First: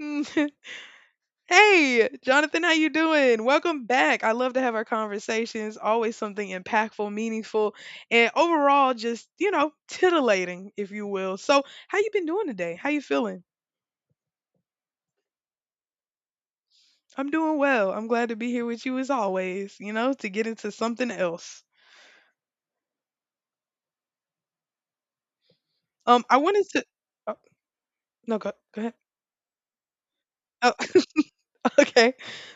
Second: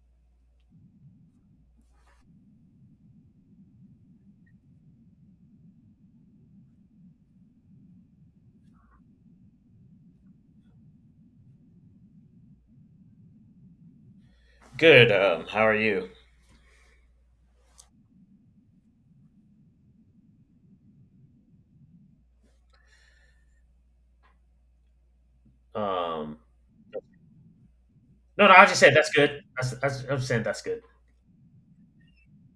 Mm, Hey, Jonathan, how you doing? Welcome back. I love to have our conversations, always something impactful, meaningful, and overall just, you know, titillating, if you will. So, how you been doing today? How you feeling? Good. How are you? I'm doing well. I'm glad to be here with you as always, you know, to get into something else. Um, I wanted to. Oh, no, no, no. I just go ahead. said that's good. I'm saying that's Oh, good. Okay.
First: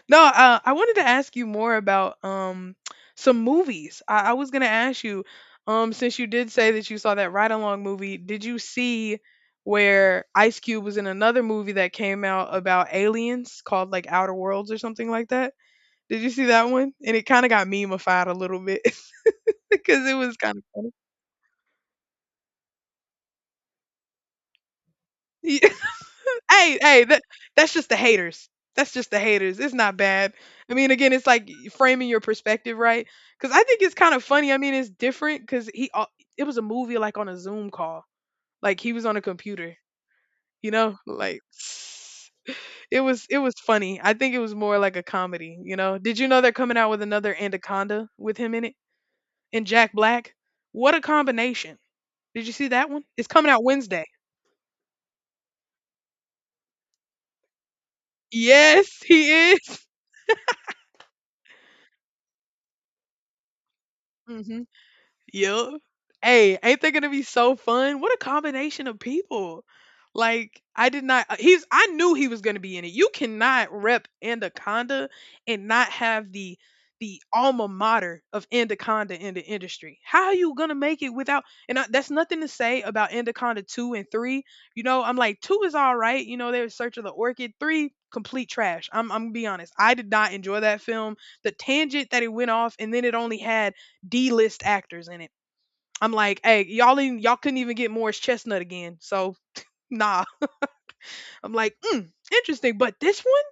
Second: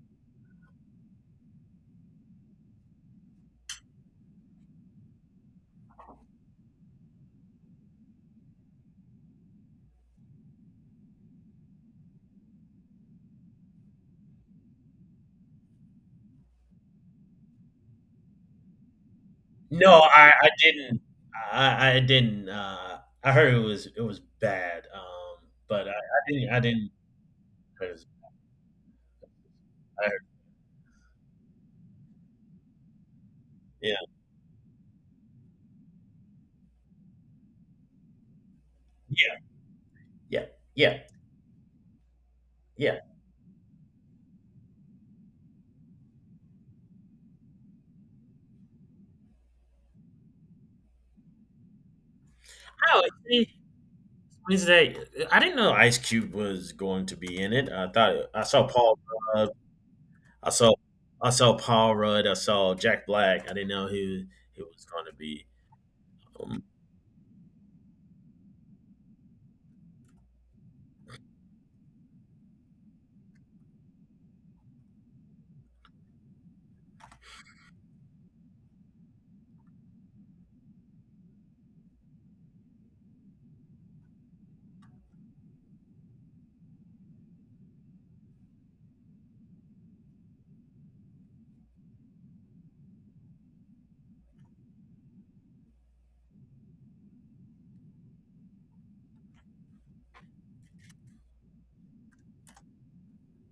No, I wanted to ask you more about some movies. I was gonna ask you, since you did say that you saw that Ride Along movie, did you see where Ice Cube was in another movie that came out about aliens called like Outer Worlds or something like that? Did you see that one? And it kind of got memeified a little bit No, because it I, was I kind of didn't. I didn't. I heard it was bad. Um, funny. but I didn't. I hey, didn't. hey, that's I just the heard, haters. That's just the haters. It's not I heard- bad. I mean, again, it's like framing your perspective, right? Because I think it's yeah, kind of funny. I mean, it's different because it was a movie like on a Zoom call, like he was on a yeah, computer, yeah, you know, yeah, like yeah. it was funny. I think it was more like a comedy, you know. Did you know they're coming out with another Anaconda with him in it and Jack Black? What a combination! Did you see that Oh, one? It's coming out Wednesday. Wednesday. I didn't know Ice Cube was going to be in it. I thought I saw Paul Yes, he Rudd. is. I saw I saw Paul Rudd. I saw Jack Black. I didn't know who he was going to be. Yep. Hey, ain't that gonna be so fun? What a combination of people. Like, I did not he's I knew he was gonna be in it. You cannot rep Anaconda and not have the alma mater of Anaconda in the industry. How are you gonna make it without and I, that's nothing to say about Anaconda two and three. You know, I'm like two is all right, you know, they were in search of the orchid. Three, complete trash. I'm gonna be honest. I did not enjoy that film. The tangent that it went off and then it only had D-list actors in it. I'm like, hey, y'all couldn't even get Morris Chestnut again, so nah. I'm like, mm, interesting, but this one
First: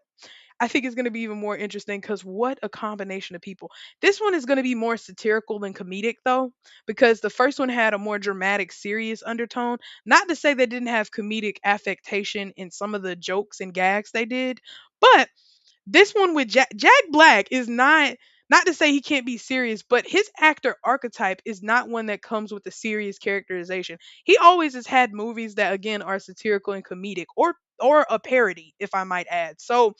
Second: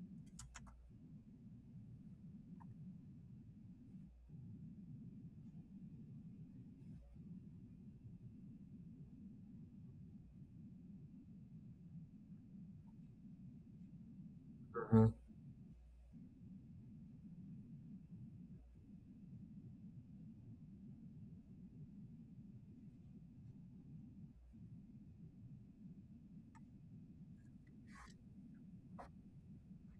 I think is going to be even more interesting because what a combination of people. This one is going to be more satirical than comedic though, because the first one had a more dramatic, serious undertone. Not to say they didn't have comedic affectation in some of the jokes and gags they did, Um, but this one with Jack Black is not not to say he can't be serious, but his actor archetype is not one that comes with a serious characterization. He always has had movies that again are satirical and comedic or a parody, if I might add. So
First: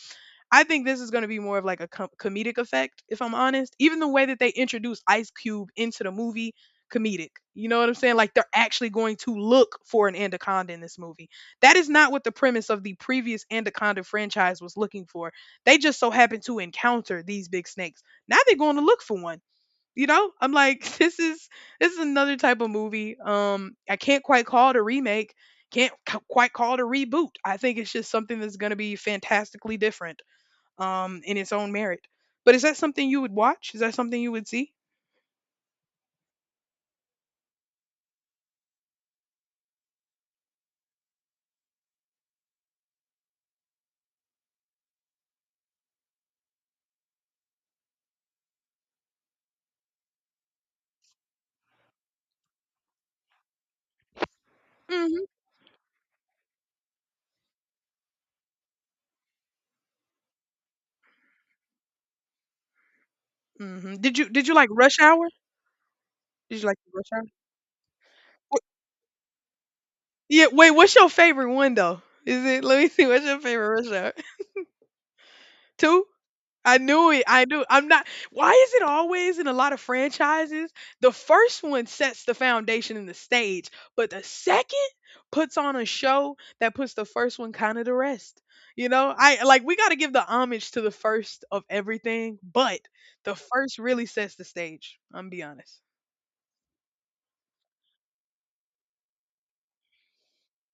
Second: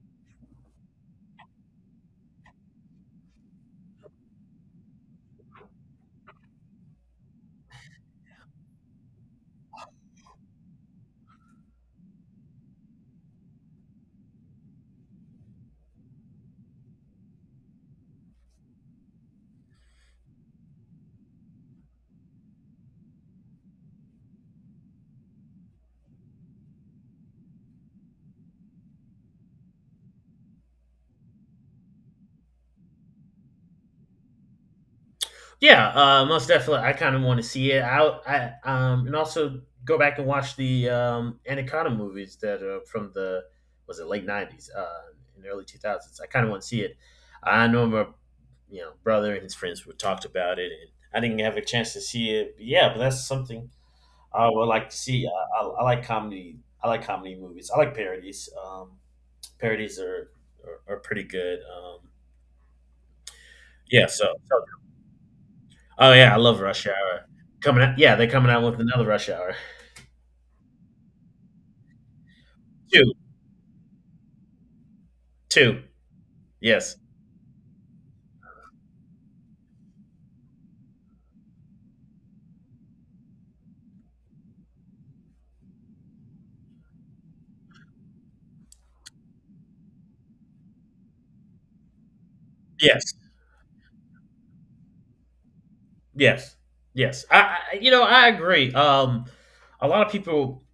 I think this is going to be more of like a comedic effect, if I'm honest. Even the way that they introduce Ice Cube into the movie, comedic. You know what I'm saying? Like they're actually going to look for an Anaconda in this movie. That is not what the premise of the previous Anaconda franchise was looking for. They just so happened to encounter these big snakes. Now they're going to look for one. You know, I'm like, this is another type of movie. I can't quite call it a remake. Can't c- quite call it a reboot. I think it's just something that's going to be fantastically different in its own merit. But is that something you would watch? Is that something you would see? Yeah, most definitely. I kind of want to see it out. And also go back and watch the Anaconda movies that are from the— was it late nineties, and early 2000s? I kind of want to see it. I know my brother and his friends were talked about it, and I didn't have a chance to see it. But yeah, but that's something I would like to Mm-hmm. see. I like comedy. I like comedy movies. I like parodies. Parodies are pretty good. Mm-hmm. yeah, Did so you did you so like Rush Hour? Oh yeah, I love Did you like Rush Rush Hour? Hour. Coming out, yeah, they're coming out Wh- with another Rush Hour. Yeah. Wait. What's your favorite one though? Is it? Let me see. Two, What's your favorite Rush Hour? two. Two. I Yes, knew it. I knew. I'm not. Why is it always in a lot of franchises? The first one sets the foundation and the stage, but the second puts on a show that puts the first one kind of to rest. You know, I like we got to give the homage to the first of everything, but yes, the first really sets the stage. I'm be honest. yes, yes. I I agree. A lot of people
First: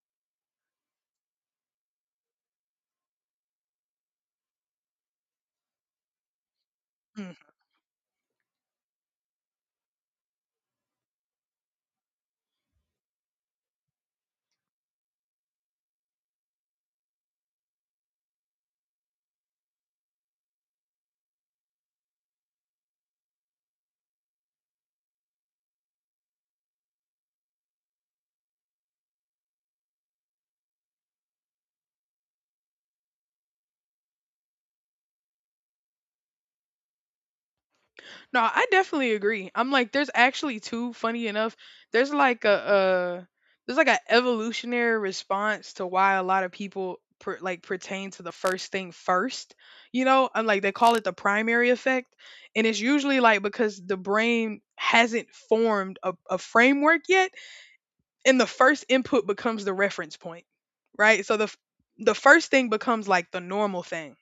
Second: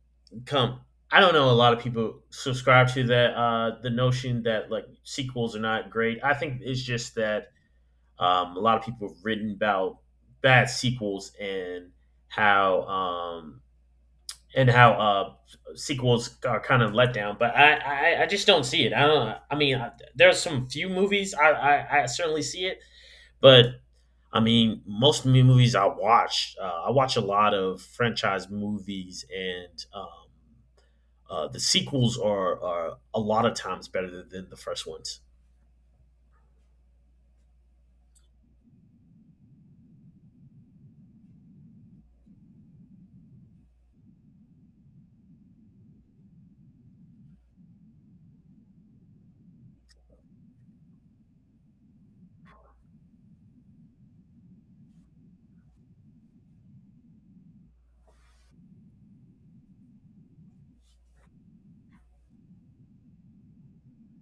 come. I don't know. A lot of people subscribe to that. The notion that like sequels are not great. I think it's just Hmm. that a lot of people have written about bad sequels and how um, how sequels are kind of let down. But I just don't see it. I don't. I mean, there are some few movies I certainly see it, but I mean, most movies I watch. I watch a lot of franchise movies, and the sequels are a lot of times better than the first ones. No, I definitely agree. I'm like, there's actually two. Funny enough, there's like a there's like an evolutionary response to why a lot of people like pertain to the first thing first. You know, I'm like they call it the primary effect, and it's usually like because the brain hasn't formed a framework yet, and the first input becomes the reference point, right. So the first thing becomes like the normal thing,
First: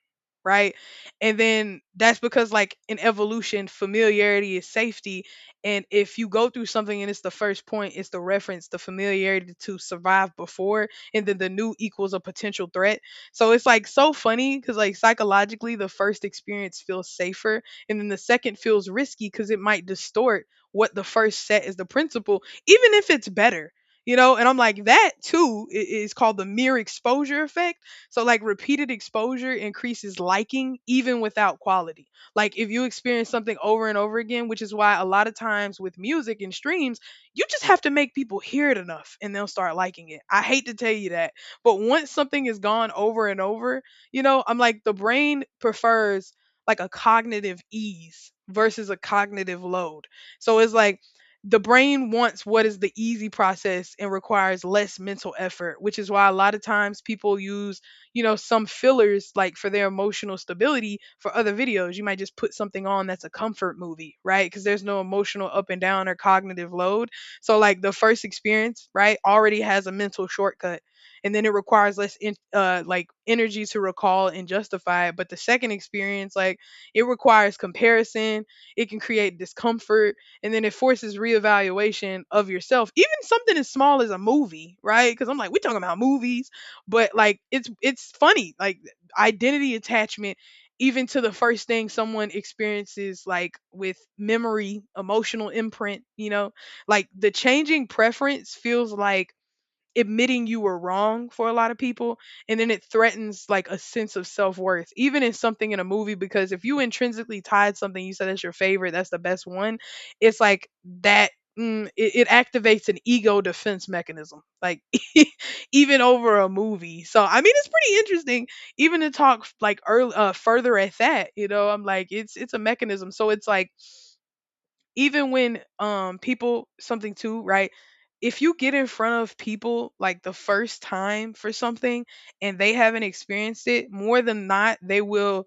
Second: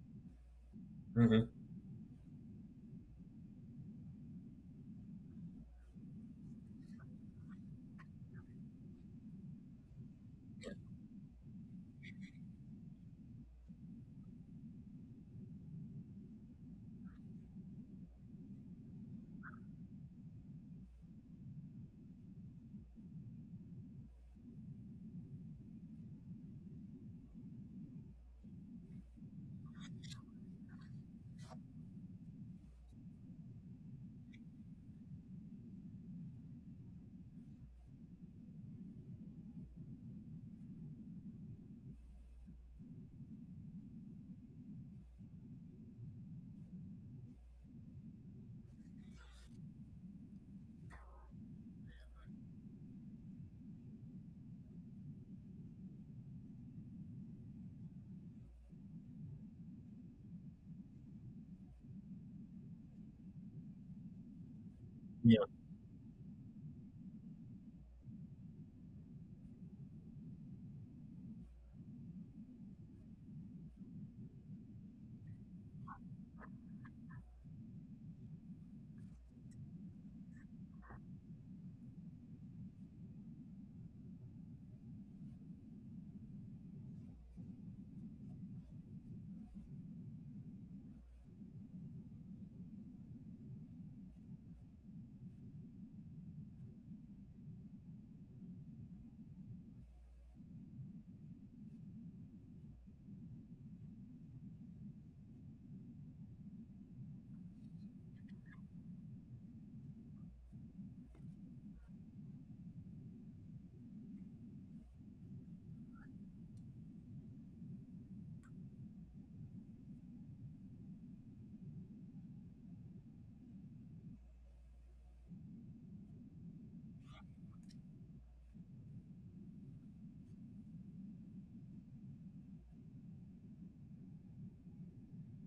right. And Hmm. then that's because like in evolution, familiarity is safety. And if you go through something and it's the first point, it's the reference, the familiarity to survive before, and then the new equals a potential threat. So it's like so funny, because like psychologically the first experience feels safer, and then the second feels risky because it might distort what the first set is the principle, even if it's better. You know, and I'm like that too, is called the mere exposure effect. So like repeated exposure increases liking even without quality. Like if you experience something over and over again, which is why a lot of times with music and streams, you just have to make people hear it enough and they'll start liking it. I hate to tell you that, but once something is gone over and over, you know, I'm like the brain prefers like a cognitive ease versus a cognitive load. So it's like the brain wants what is the easy process and requires less mental effort, which is why a lot of times people use, you know, some fillers like for their emotional stability for other videos. You might just put something on that's a comfort movie, right? Because there's no Yeah. emotional up and down or cognitive load. So, like, the first experience, right, already has a mental shortcut. And then it requires less, like, energy to recall and justify it. But the second experience, like, it requires comparison. It can create discomfort, and then it forces reevaluation of yourself, even something as small as a movie, right? Because I'm like we're talking about movies, but like it's funny, like identity attachment, even to the first thing someone experiences, like with memory, emotional imprint, you know, like the changing preference feels like admitting you were wrong for a lot of people, and then it threatens like a sense of self-worth, even in something in a movie, because if you intrinsically tied something you said that's your favorite, that's the best one, it's like that, mm, it activates an ego defense mechanism, like even over a movie. So I mean it's pretty interesting, even to talk like early, further at that. You know, I'm like it's a mechanism. So it's like even when people something too, right? If you get in front of people like the first time for something and they haven't experienced it, more than not, they will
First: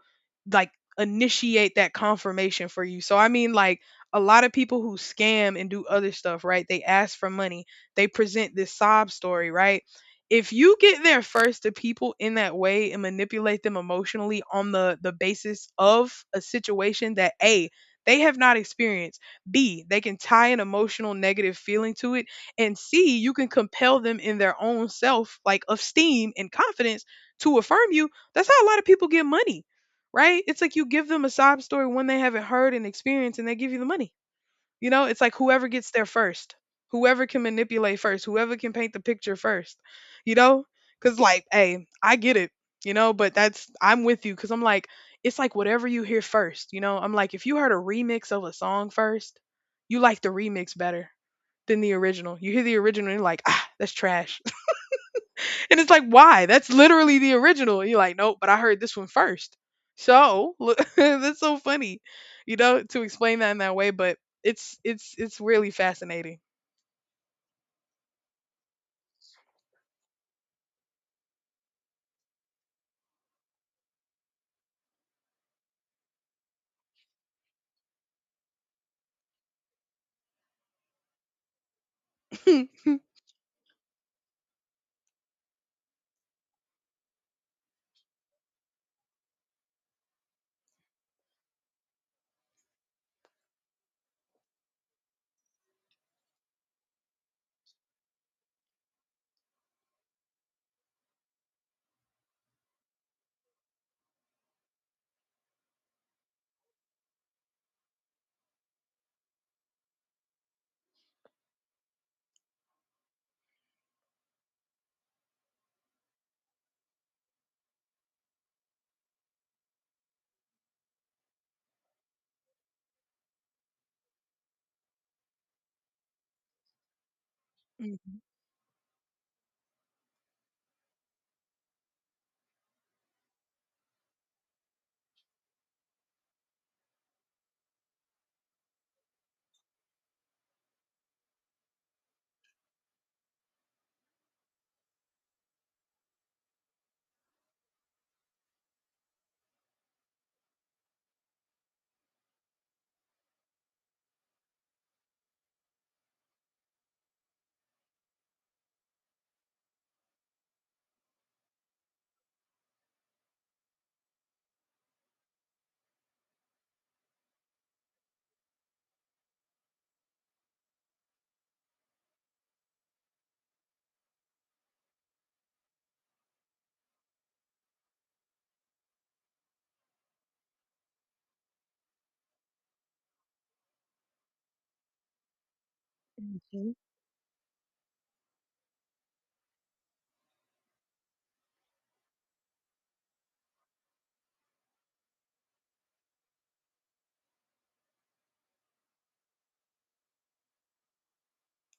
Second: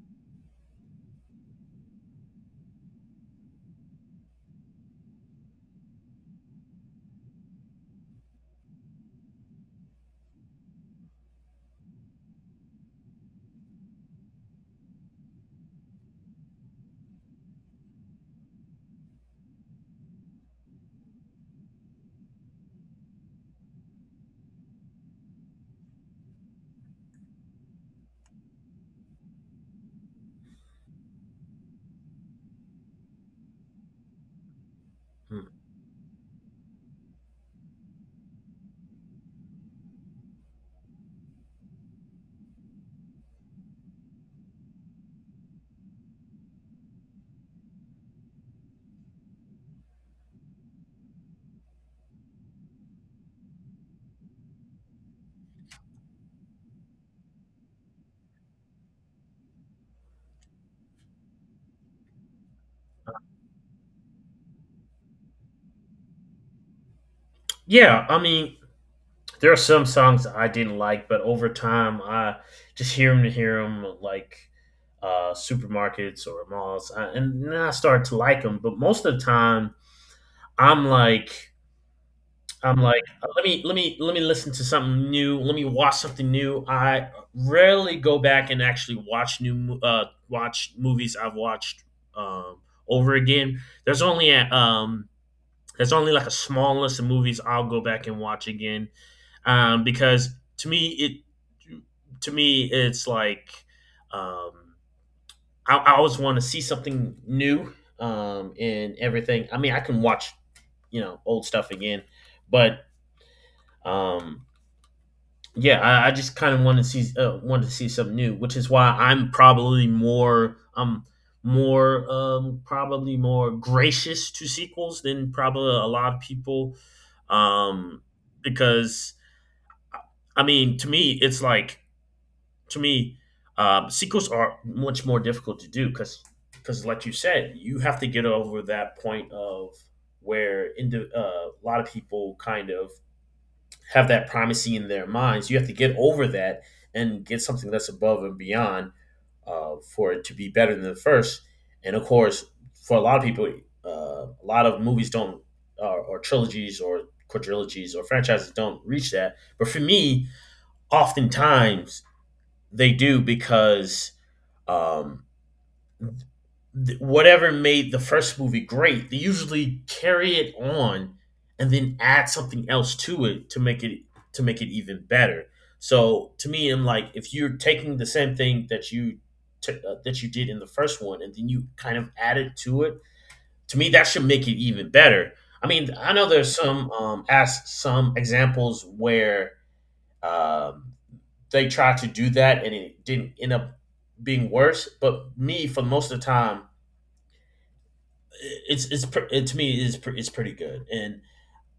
like initiate that confirmation for you. So I mean like a lot of people who scam and do other stuff, right? They ask for money. They present this sob story, right? If you get there first to people in that way and manipulate them emotionally on the basis of a situation that A, they have not experienced, B, they can tie an emotional negative feeling to it, and C, you can compel them in their own self, like esteem and confidence, to affirm you. That's how a lot of people get money, right? It's like you give them a sob story when they haven't heard and experienced, and they give you the money. You know, it's like Mm. whoever gets there first, whoever can manipulate first, whoever can paint the picture first, you know? Because, like, hey, I get it, you know, but that's, I'm with you because I'm like, it's like whatever you hear first, you know? I'm like, if you heard a remix of a song first, you like the remix better than the original. You hear the original and you're like, ah, that's trash. And it's like, why? That's literally the original. And you're like, nope, but I heard this one first. So look, that's so funny, you know, to explain that in that way. But it's it's really fascinating. Yeah. I mean, there are some songs I didn't like, but over time, I just hear them to hear them, like, supermarkets or malls, and then I start to like them. But most of the time, I'm like, I'm like, uh, let me listen to something new. Let me watch something new. I rarely go back and actually watch movies I've watched um, over again. There's only like a small list of movies I'll go back and watch again, because to me it to me it's like, um, I always want to see something new in everything. I mean, I can watch old stuff again, but um, yeah, I just kind of want to see wanted to see something new, which is why I'm probably more gracious to sequels than probably a lot of people, um Mhm. because I mean to me, sequels are much more difficult to do, because like you said, you have to get over that point of where in the— a lot of people kind of have that primacy in their minds. You have to get over that and get something that's above and beyond, for it to be better than the first. And of course, for a lot of people, uh, a lot of movies don't, or trilogies, or quadrilogies, or franchises don't reach that. But for me, oftentimes they do because, um, whatever made the first movie great, they usually carry it on and then add something else to it to make it even better. So to me, I'm like, if you're taking the same thing that you did in the first one, and then you kind of add it to it, to me that should make it even better. I mean, I know there's Mhm. some examples where, um, they tried to do that and it didn't end up being worse. But me, for most of the time, to me is it's pretty good, and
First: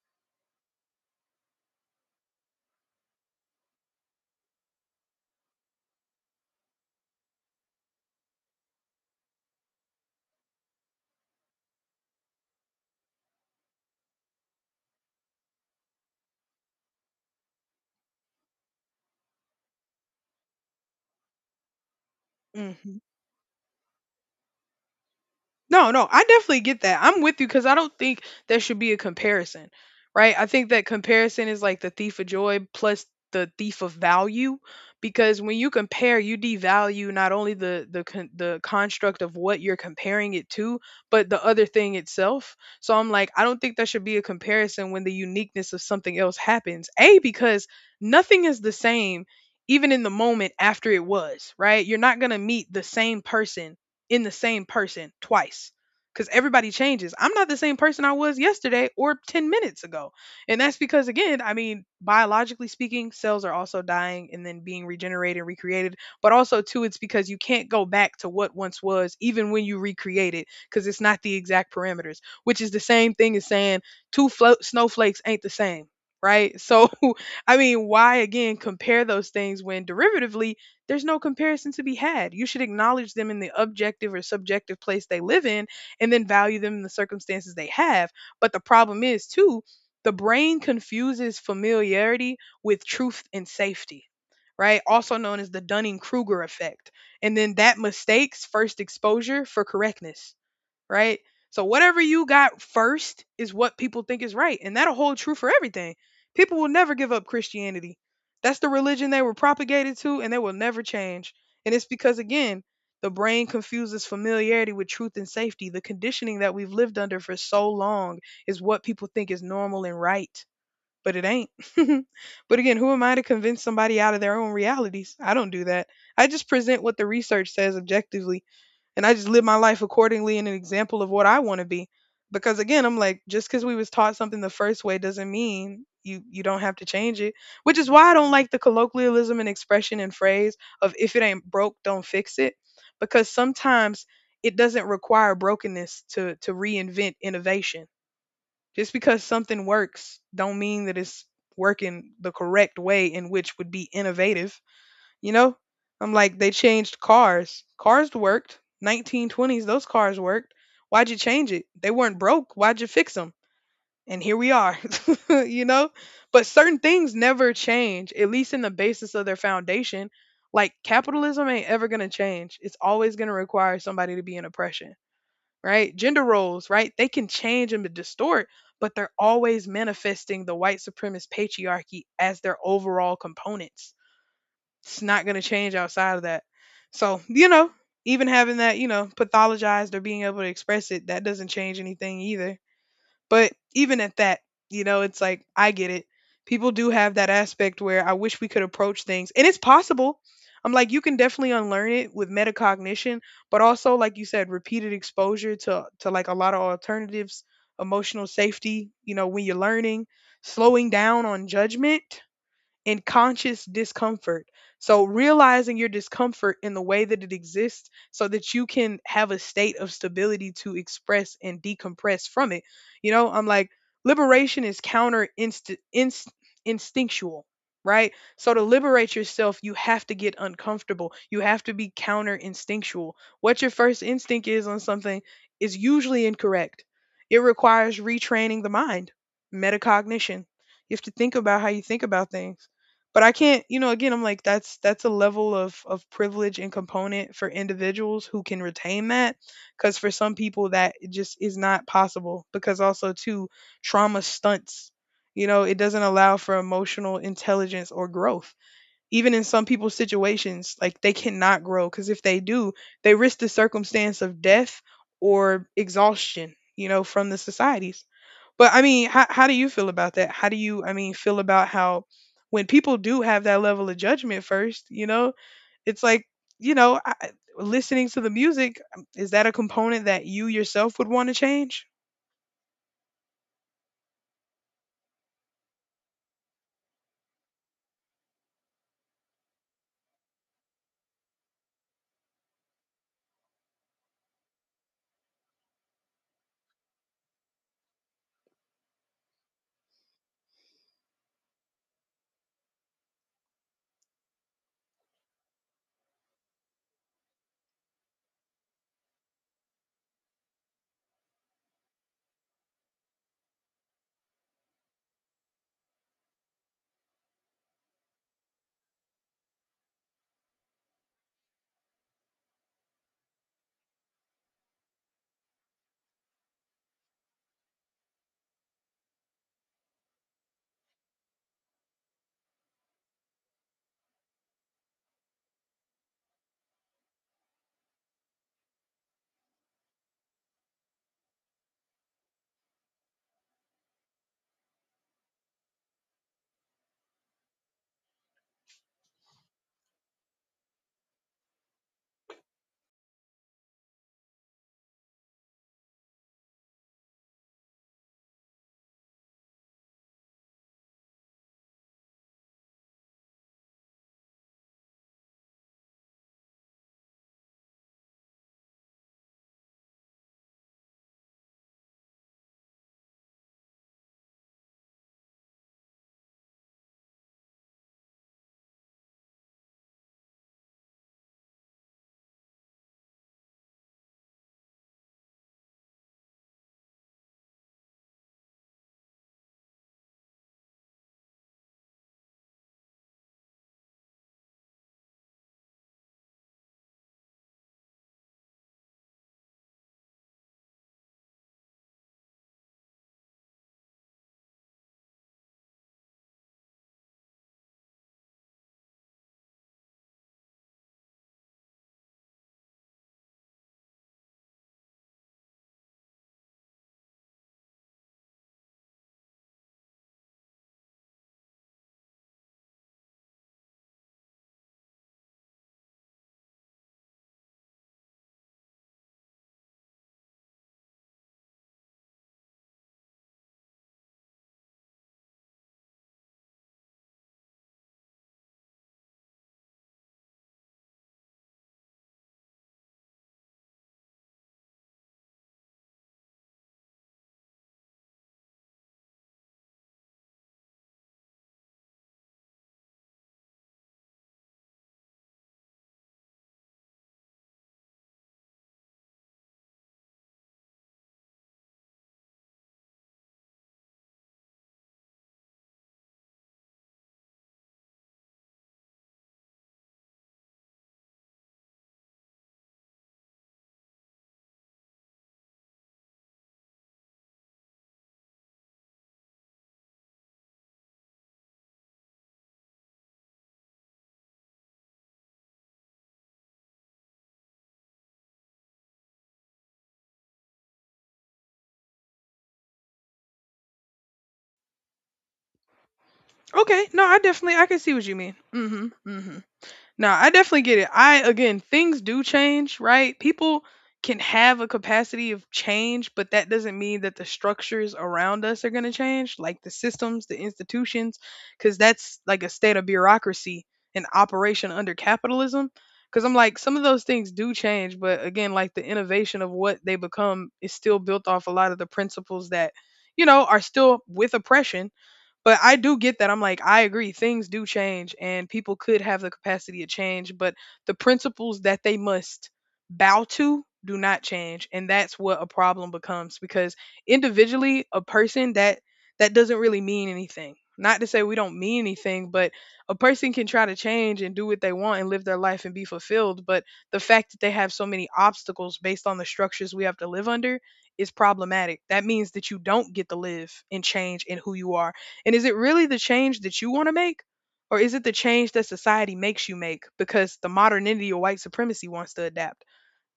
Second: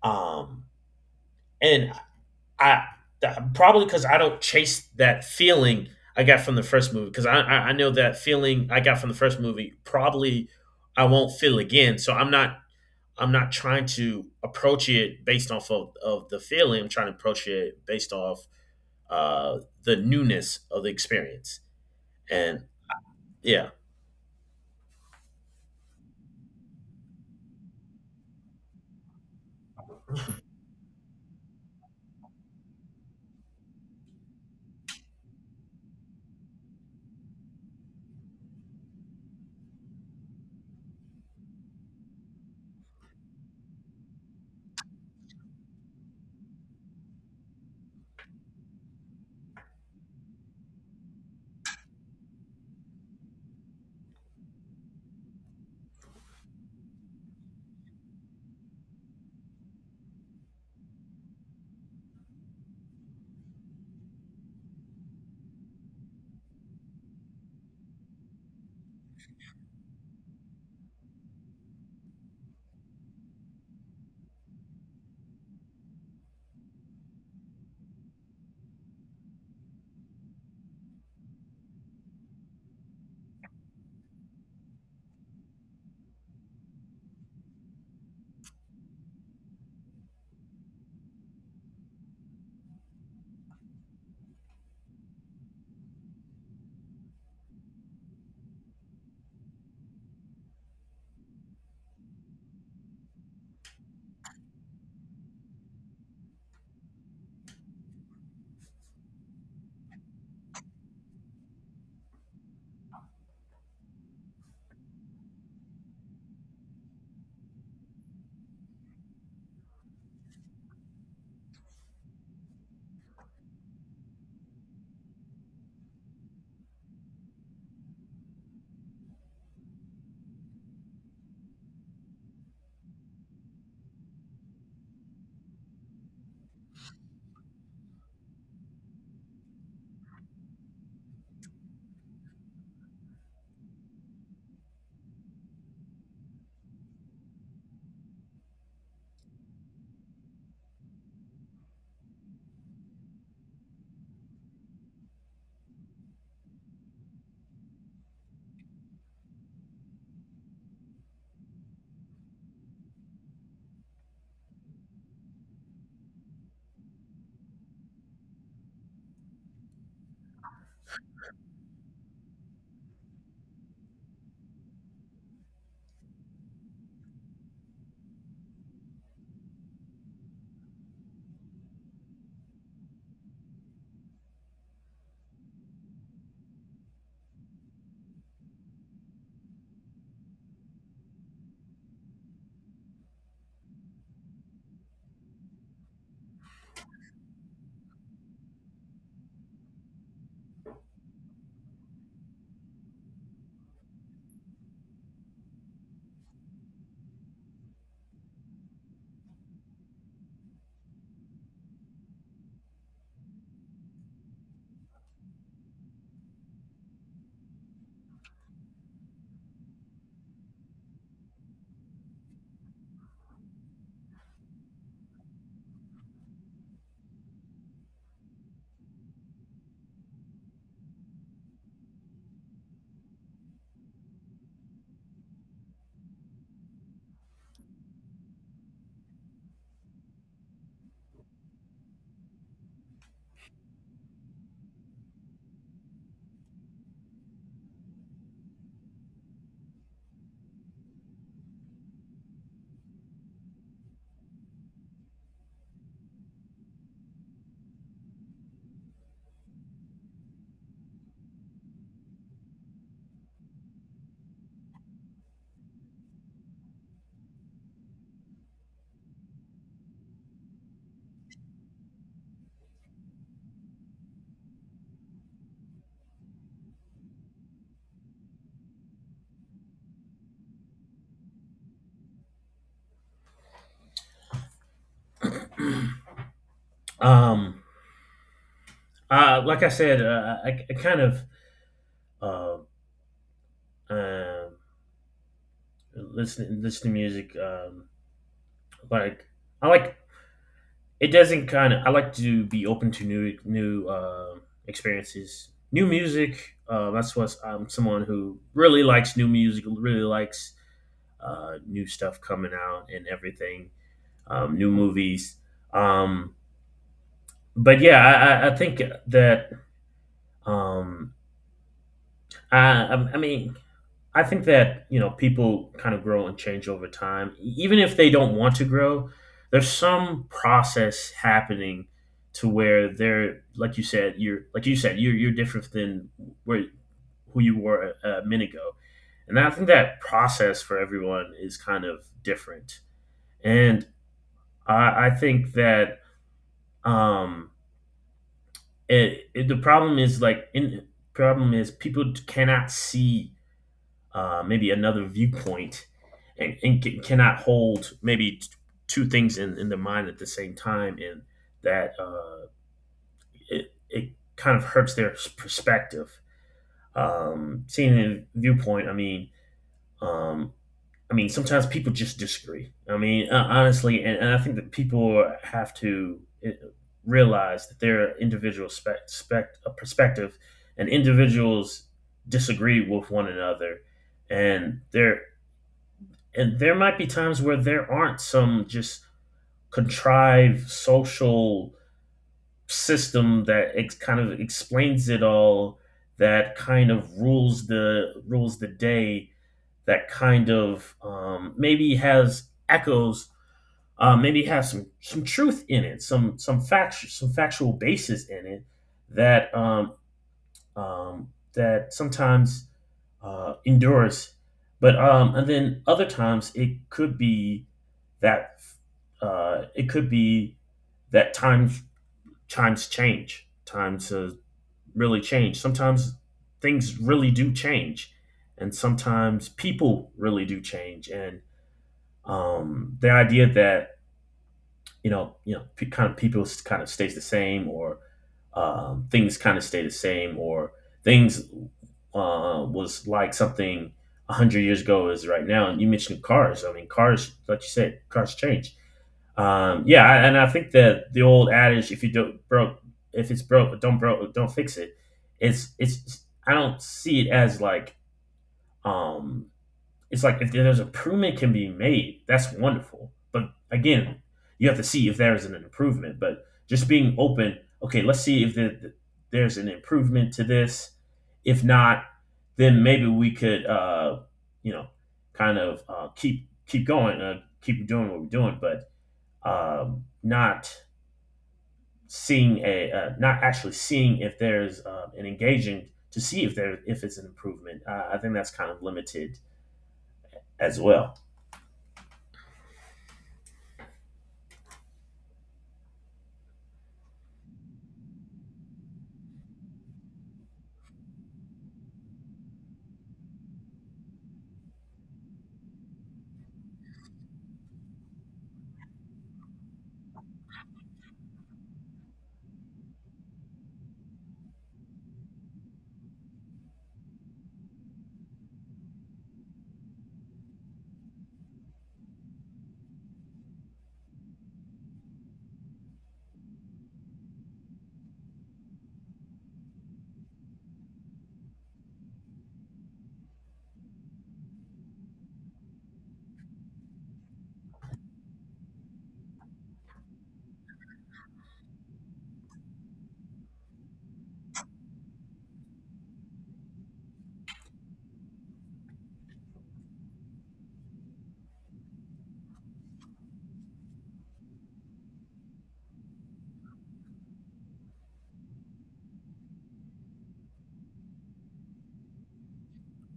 um and I probably because I don't chase that feeling I got from the first movie, because I know that feeling I got from the first movie probably I won't feel again. So I'm not trying to approach it based off of the feeling. I'm trying to approach it based off uh the newness of the experience. And Mhm. yeah. No, no, I definitely get that. I'm with you because I don't think there should be a comparison, right? I think that comparison is like the thief of joy plus the thief of value, because when you compare, you devalue not only the the construct of what you're comparing it to, but the other thing itself. So I'm like, I don't think there should be a comparison when the uniqueness of something else happens. A because nothing is the same even in the moment after it was, right? You're not going to meet the same person in the same person twice because everybody changes. I'm not the same person I was yesterday or 10 minutes ago. And that's because, again, I mean, biologically speaking, cells are also dying and then being regenerated and recreated. But also, too, it's because you can't go back to what once was, even when you recreate it, because it's not the exact parameters, which is the same thing as saying two snowflakes ain't the same. Right. So, I mean, why again compare those things when derivatively there's no comparison to be had? You should acknowledge them in the objective or subjective place they live in and then value them in the circumstances they have. But the problem is, too, the brain confuses familiarity with truth and safety, right? Also known as the Dunning Kruger effect. And then that mistakes first exposure for correctness, right? So whatever you got first is what people think is right, and that'll hold true for everything. People will never give up Christianity. That's the religion they were propagated to, and they will never change. And it's because, again, the brain confuses familiarity with truth and safety. The conditioning that we've lived under for so long is what people think is normal and right, but it ain't. But again, who am I to convince somebody out of their own realities? I don't do that. I just present what the research says objectively and I just live my life accordingly in an example of what I want to be. Because again, I'm like, just because we was taught something the first way doesn't mean you don't have to change it. Which is why I don't like the colloquialism and expression and phrase of if it ain't broke, don't fix it. Because sometimes it doesn't require brokenness to reinvent innovation. Just because something works don't mean that it's working the correct way in which would be innovative, you know? I'm like, they changed cars. Cars worked. 1920s, those cars worked. Why'd you change it? They weren't broke. Why'd you fix them? And here we are, you know? But certain things never change, at least in the basis of their foundation. Like capitalism ain't ever going to change. It's always going to require somebody to be in oppression, right? Gender roles, right? They can change and distort, but they're always manifesting the white supremacist patriarchy as their overall components. It's not going to change outside of that. So, you know, even having that, you know, pathologized or being able to express it, that doesn't change anything either. But even at that, you know, it's like, I get it. People do have that aspect where I wish we could approach things. And it's possible. I'm like, you can definitely unlearn it with metacognition, but also, like you said, repeated exposure to like a lot of alternatives, emotional safety, you know, when you're learning, slowing down on judgment in conscious discomfort. So realizing your discomfort in the way that it exists so that you can have a state of stability to express and decompress from it. You know, I'm like liberation is instinctual, right? So to liberate yourself, you have to get uncomfortable. You have to be counter instinctual. What your first instinct is on something is usually incorrect. It requires retraining the mind, metacognition. You have to think about how you think about things, but I can't, you know, again, I'm like that's a level of privilege and component for individuals who can retain that, cuz for some people that it just is not possible because also too trauma stunts. You know, it doesn't allow for emotional intelligence or growth. Even in some people's situations, like they cannot grow cuz if they do, they risk the circumstance of death or exhaustion, you know, from the societies. But I mean, how do you feel about that? How do you, I mean, feel about how when people do have that level of judgment first, you know, it's like, you know, listening to the music, is that a component that you yourself would want to change? um like I said, I kind of, uh, um listen to music. Like I like it doesn't kind of. I like to be open to new new experiences, new music. That's what I'm— someone who really likes new music. Really likes, new stuff coming out and everything. New movies. Um, but yeah, I think that, um, I mean I think that people kind of grow and change over time, even if they don't want to grow. There's some process happening to where they're— like you said, you're different than— where who you were a minute ago, and I think that process for everyone is kind of different. And I think that, um, the problem is— people cannot see, maybe another viewpoint, and cannot hold maybe two things in the mind at the same time, and that, it kind of hurts their perspective. Seeing a viewpoint, um, I mean, sometimes people just disagree. I mean, honestly, and I think that people have to, realize that their individual perspective and individuals disagree with one another, and there and there might be times where there aren't some just contrived social system that kind of explains it all, that kind of rules the day, that kind of, maybe has echoes, maybe has some truth in it, some fact, some factual basis in it, that, um, that sometimes, endures, but, and then other times it could be that, uh, it could be that times times change, times, really change. Sometimes things really do change, and sometimes people really do change. And, the idea that, kind of people kind of stays the same, or, things kind of stay the same, or things, was like something 100 years ago is right now. And you mentioned cars. I mean, cars, like you said, cars change. Yeah, and I think that the old adage, if it's broke, don't fix it. It's it's. I don't see it as like, um it's like if there's an improvement can be made, that's wonderful. But again, you have to see if there is an improvement. But just being open, okay, let's see if there, there's an improvement to this. If not, then maybe we could, you know, kind of, keep going, keep doing what we're doing, but, um, not not actually seeing if there's, an engaging to see if it's an improvement. I think that's kind of limited as well. Okay, no, I definitely I can see what you mean. Hmm, hmm. No, I definitely get it. I, again, things do change, right? People can have a capacity of change, but that doesn't mean that the structures around us are going to change, like the systems, the institutions, cuz that's like a state of bureaucracy and operation under capitalism. Cuz I'm like some of those things do change, but again, like the innovation of what they become is still built off a lot of the principles that, you know, are still with oppression, but I do get that. I'm like, I agree. Things do change and people could have the capacity to change, but the principles that they must bow to do not change. And that's what a problem becomes because individually, a person that, that doesn't really mean anything. Not to say we don't mean anything, but a person can try to change and do what they want and live their life and be fulfilled. But the fact that they have so many obstacles based on the structures we have to live under is problematic. That means that you don't get to live and change in who you are. And is it really the change that you want to make? Or is it the change that society makes you make because the modernity or white supremacy wants to adapt?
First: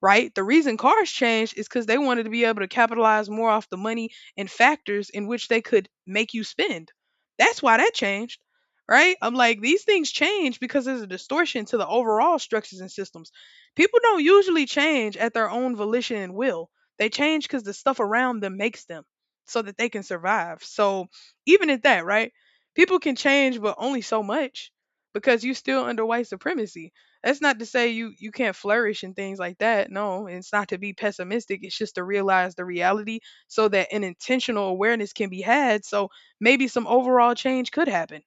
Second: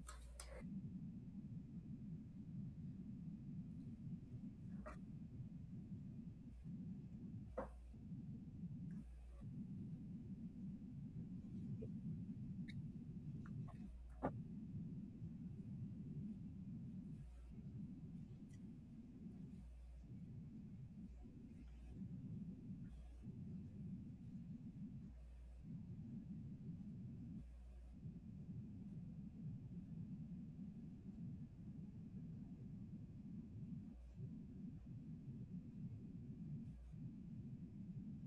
Right? The reason cars changed is because they wanted to be able to capitalize more off the money and factors in which they could make you spend. That's why that changed, right? I'm like, these things change because there's a distortion to the overall structures and systems. People don't usually change at their own volition and will, they change because the stuff around them makes them so that they can survive. So, even at that, right? People can change, but only so much because you're still under white supremacy. That's not to say you can't flourish and things like that. No, it's not to be pessimistic. It's just to realize the reality so that an intentional awareness can be had. So maybe some overall change could happen.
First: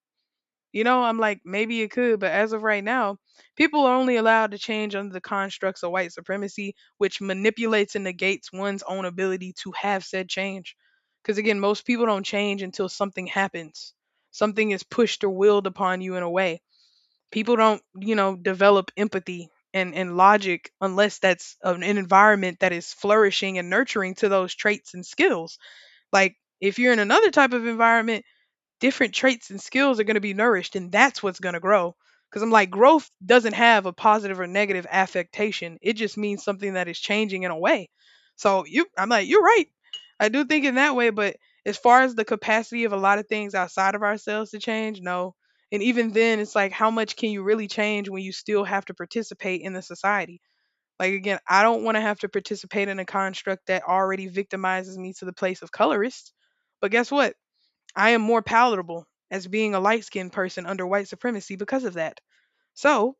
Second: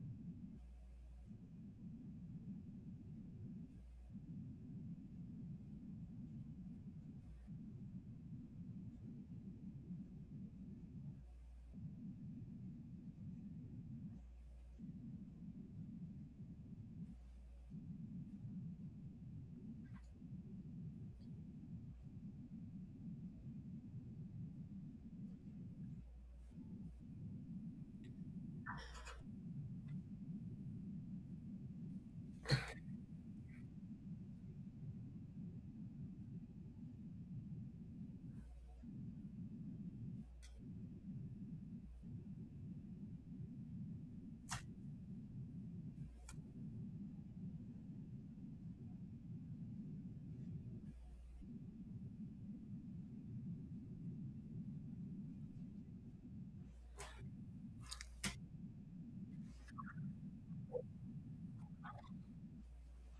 You know, I'm like maybe it could, but as of right now, people are only allowed to change under the constructs of white supremacy, which manipulates and negates one's own ability to have said change. Because again, most people don't change until something happens. Something is pushed or willed upon you in a way. People don't, you know, develop empathy and logic unless that's an environment that is flourishing and nurturing to those traits and skills. Like if you're in another type of environment, different traits and skills are going to be nourished and that's what's going to grow, because I'm like growth doesn't have a positive or negative affectation, it just means something that is changing in a way. So you, I'm like you're right, I do think in that way, but as far as the capacity of a lot of things outside of ourselves to change, no. And even then it's like how much can you really change when you still have to participate in the society? Like again, I don't want to have to participate in a construct that already victimizes me to the place of colorist, but guess what, I am more palatable as being a light skinned person under white supremacy because of that. So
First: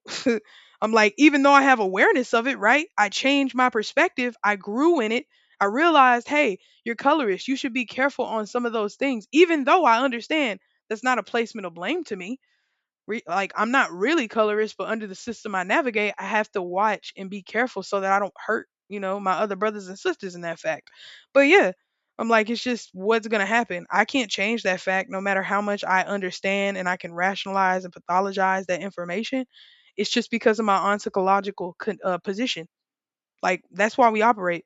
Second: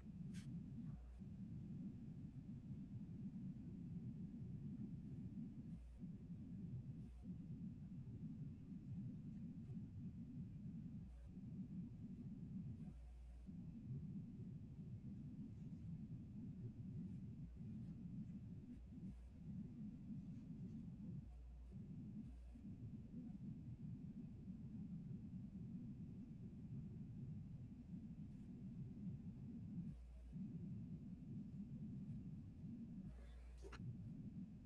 I'm like, even though I have awareness of it, right? I changed my perspective. I grew in it. I realized, hey, you're colorist. You should be careful on some of those things, even though I understand that's not a placement of blame to me. Like I'm not really colorist, but under the system I navigate, I have to watch and be careful so that I don't hurt, you know, my other brothers and sisters in that fact. But yeah, I'm like, it's just what's going to happen. I can't change that fact no matter how much I understand and I can rationalize and pathologize that information. It's just because of my ontological position. Like, that's why we operate.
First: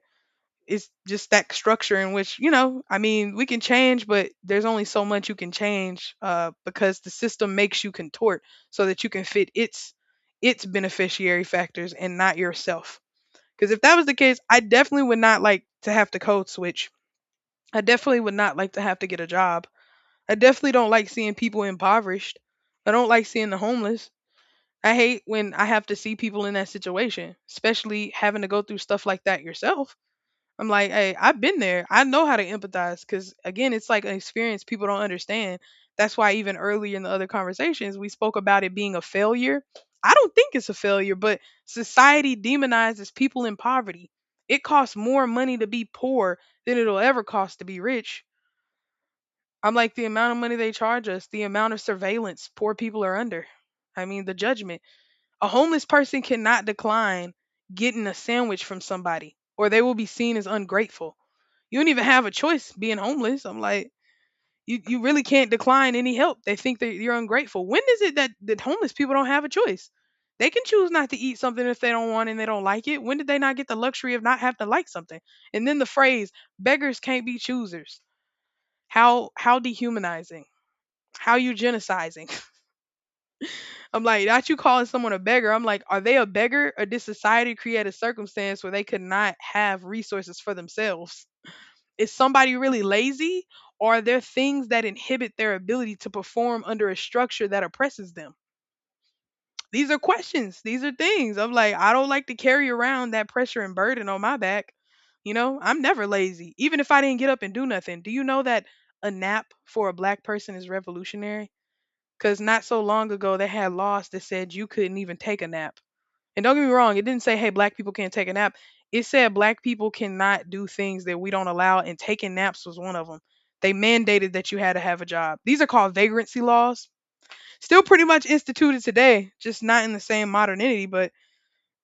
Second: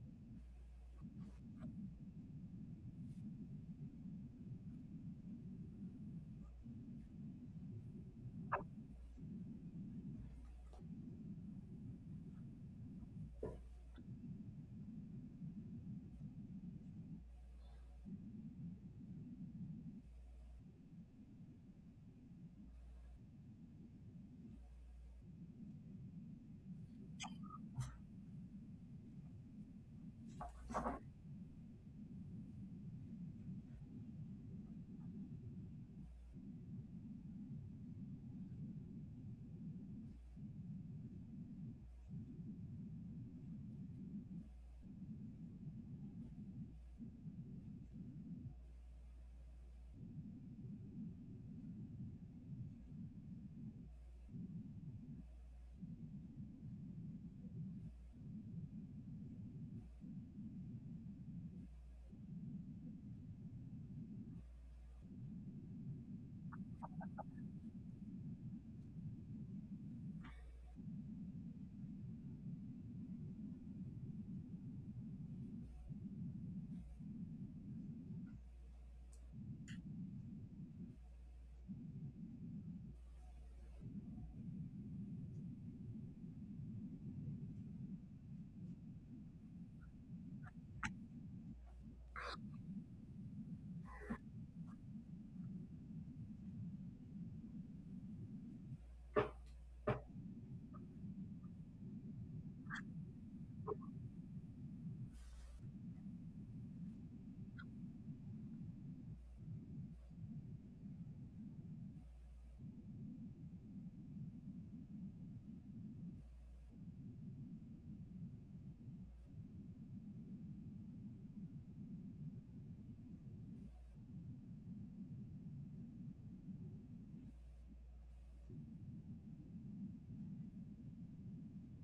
It's just that structure in which, you know, I mean, we can change, but there's only so much you can change because the system makes you contort so that you can fit its beneficiary factors and not yourself. Because if that was the case, I definitely would not like to have to code switch. I definitely would not like to have to get a job. I definitely don't like seeing people impoverished. I don't like seeing the homeless. I hate when I have to see people in that situation, especially having to go through stuff like that yourself. I'm like, hey, I've been there. I know how to empathize, because again, it's like an experience people don't understand. That's why even earlier in the other conversations, we spoke about it being a failure. I don't think it's a failure, but society demonizes people in poverty. It costs more money to be poor than it'll ever cost to be rich. I'm like, the amount of money they charge us, the amount of surveillance poor people are under. I mean, the judgment. A homeless person cannot decline getting a sandwich from somebody, or they will be seen as ungrateful. You don't even have a choice being homeless. I'm like, you really can't decline any help. They think that you're ungrateful. When is it that, that homeless people don't have a choice? They can choose not to eat something if they don't want and they don't like it. When did they not get the luxury of not having to like something? And then the phrase, beggars can't be choosers. How dehumanizing. How eugenicizing. I'm like, not you calling someone a beggar. I'm like, are they a beggar, or did society create a circumstance where they could not have resources for themselves? Is somebody really lazy, or are there things that inhibit their ability to perform under a structure that oppresses them? These are questions. These are things. I'm like, I don't like to carry around that pressure and burden on my back. You know, I'm never lazy, even if I didn't get up and do nothing. Do you know that a nap for a black person is revolutionary? Because not so long ago, they had laws that said you couldn't even take a nap. And don't get me wrong, it didn't say, hey, black people can't take a nap. It said black people cannot do things that we don't allow, and taking naps was one of them. They mandated that you had to have a job. These are called vagrancy laws. Still pretty much instituted today, just not in the same modernity. But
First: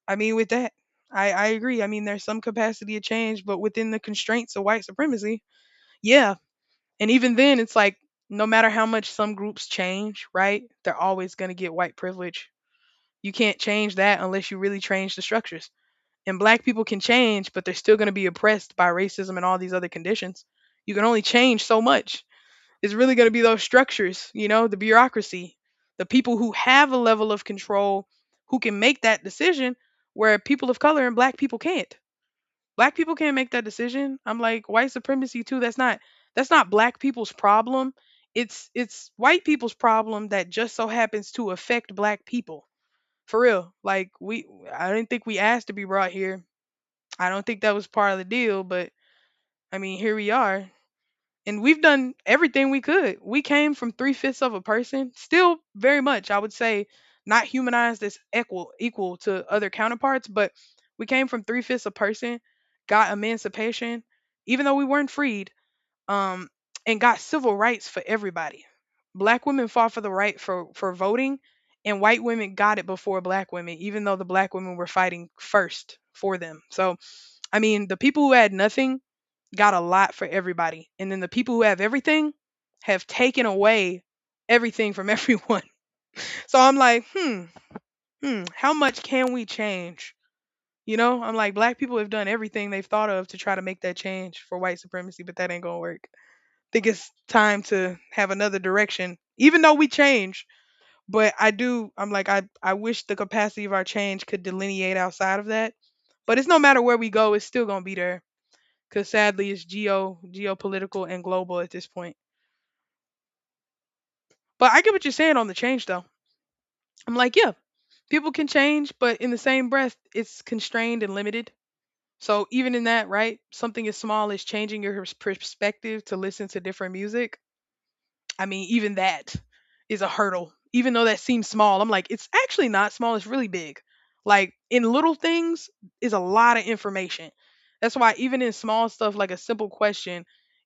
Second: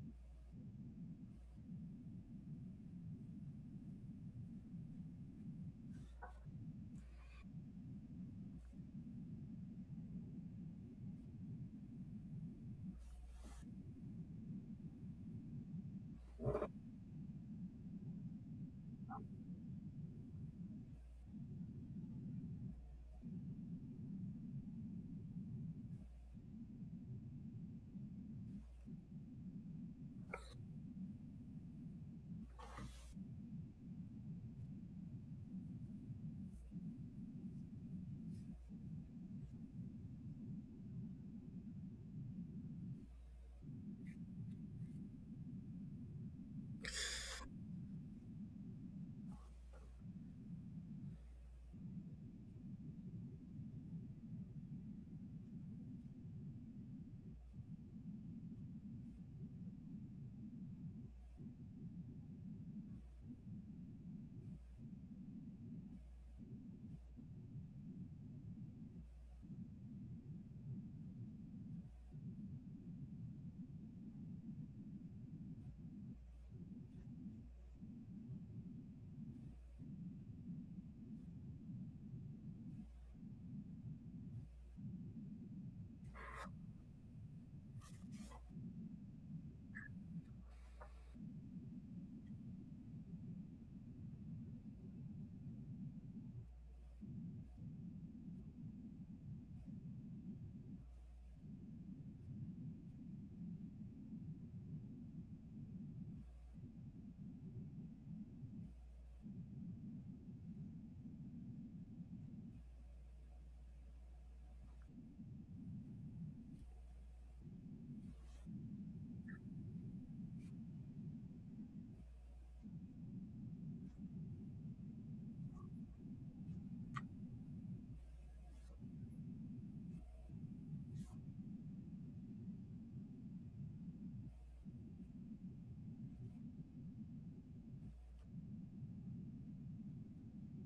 I mean, with that, I agree. I mean, there's some capacity of change, but within the constraints of white supremacy, yeah. And even then, it's like no matter how much some groups change, right? They're always going to get white privilege. You can't change that unless you really change the structures. And black people can change, but they're still going to be oppressed by racism and all these other conditions. You can only change so much. It's really going to be those structures, you know, the bureaucracy, the people who have a level of control, who can make that decision, where people of color and black people can't. Black people can't make that decision. I'm like, white supremacy too, that's not, that's not black people's problem. It's white people's problem that just so happens to affect black people. For real, like we, I didn't think we asked to be brought here. I don't think that was part of the deal, but I mean, here we are. And we've done everything we could. We came from three-fifths of a person, still very much, I would say, not humanized as equal to other counterparts, but we came from three fifths a person, got emancipation, even though we weren't freed, um, and got civil rights for everybody. Black women fought for the right for voting, and white women got it before black women, even though the black women were fighting first for them. So I mean, the people who had nothing got a lot for everybody. And then the people who have everything have taken away everything from everyone. So I'm like, hmm, hmm, how much can we change? You know, I'm like, black people have done everything they've thought of to try to make that change for white supremacy, but that ain't gonna work. I think it's time to have another direction, even though we change. But I do, I'm like, I wish the capacity of our change could delineate outside of that. But it's no matter where we go, it's still gonna be there. Because sadly it's geopolitical and global at this point. But I get what you're saying on the change though. I'm like, yeah, people can change, but in the same breath, it's constrained and limited. So even in that, right, something as small as changing your perspective to listen to different music. I mean, even that is a hurdle. Even though that seems small, I'm like, it's actually not small, it's really big. Like in little things is a lot of information. That's why even in small stuff like a simple question,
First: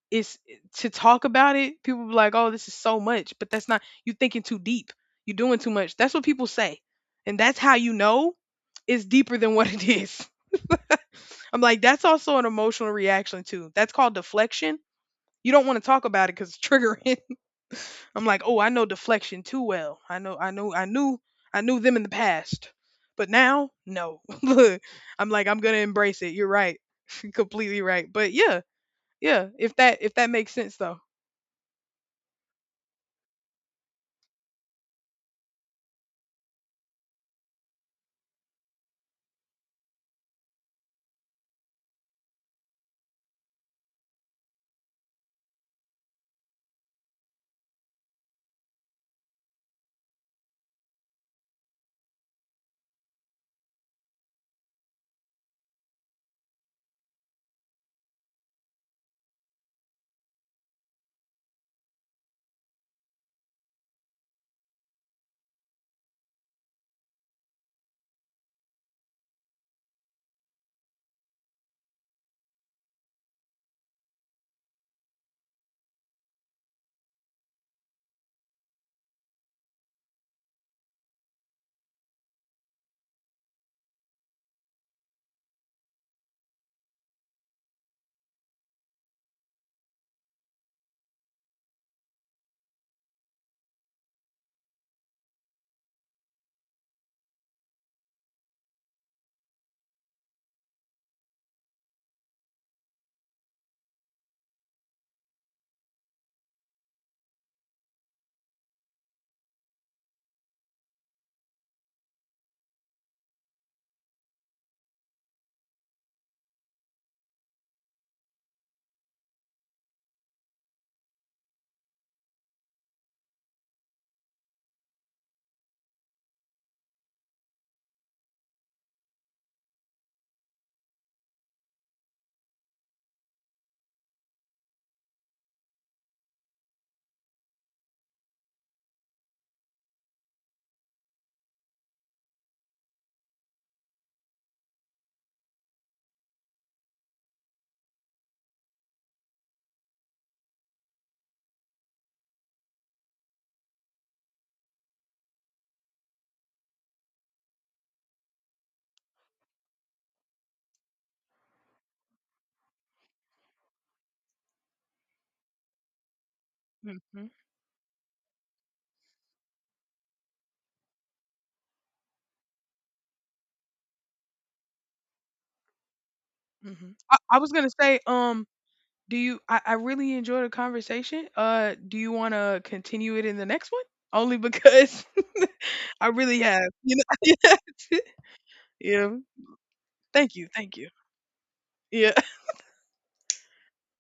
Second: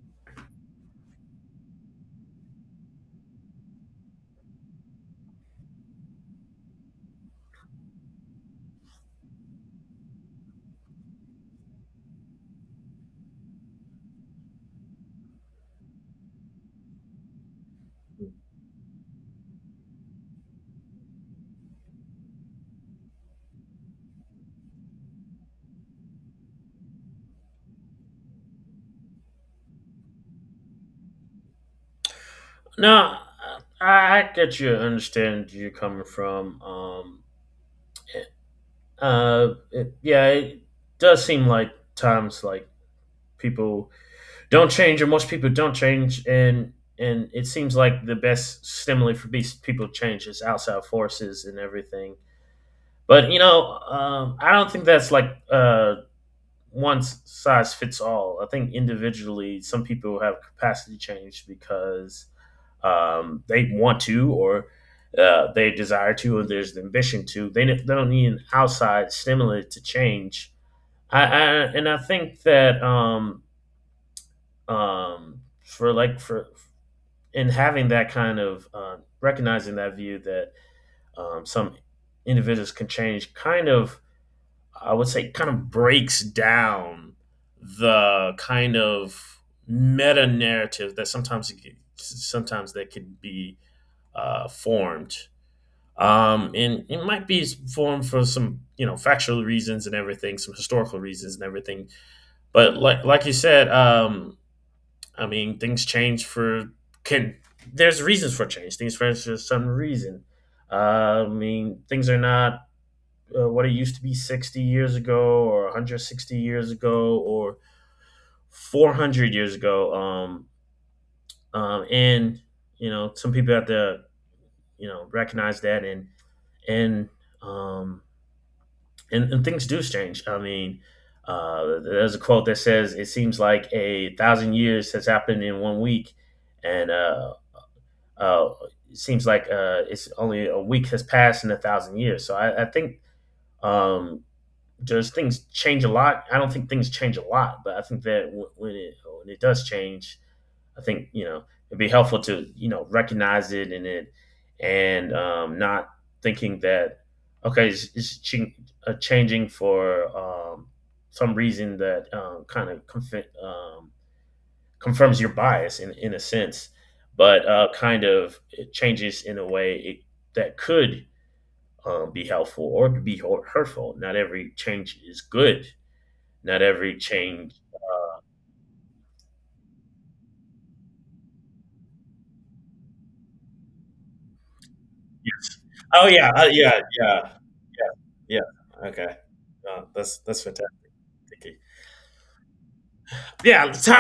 it's to talk about it, people be like, "Oh, this is so much," but that's not you thinking too deep. You're doing too much. That's what people say. And that's how you know it's deeper than what it is. I'm like, that's also an emotional reaction too. That's called deflection. You don't want to talk about it because it's triggering. I'm like, oh, I know deflection too well. I knew them in the past, but now, no. Look, I'm like, I'm gonna embrace it. You're right, completely right. But yeah, yeah. If that makes sense though. No, I get you. Understand you are coming from. It- yeah, it does seem like times like people don't change, or most people don't change, and it seems like the best stimuli for these people to change is outside forces and everything. But you know, I don't think that's like, one size fits all. I think individually, some people have capacity change because, they want to, or, they desire to, or there's the ambition to. They don't need an outside stimulant to change. I and I think that, for in having that kind of, recognizing that view that, some individuals can change, kind of I would say kind of breaks down the kind of meta narrative that sometimes it can, sometimes that could be, formed, and it might be formed for some factual reasons and everything, some historical reasons and everything. But like you said, I mean, things change for can there's reasons for change. Things change for some reason. I mean things are not, what it used to be 60 years ago or 160 years ago or 400 years ago. And you know some people have to, recognize that, and um, and things do change. I mean, there's a quote that says, "It seems like 1,000 years has happened in one week," and, uh, it seems like, it's only a week has passed in 1,000 years. So I think, um, just things change a lot. I don't think things change a lot, but I think that when it does change, I think it'd be helpful to recognize it, and, not thinking that, okay, changing for, some reason that, confirms your bias in a sense, Hmm hmm. but, kind of it changes in a way that could, be helpful or could be hurtful. Not every change is good. Not every I was change— gonna say, do you? I really enjoyed the conversation. Do you want to continue it in the next one? Only because Oh I yeah, really have, yeah, you yeah, know. yeah, yeah. Yeah. Okay, that's Thank that's you. Thank fantastic. you. Yeah. Yeah, time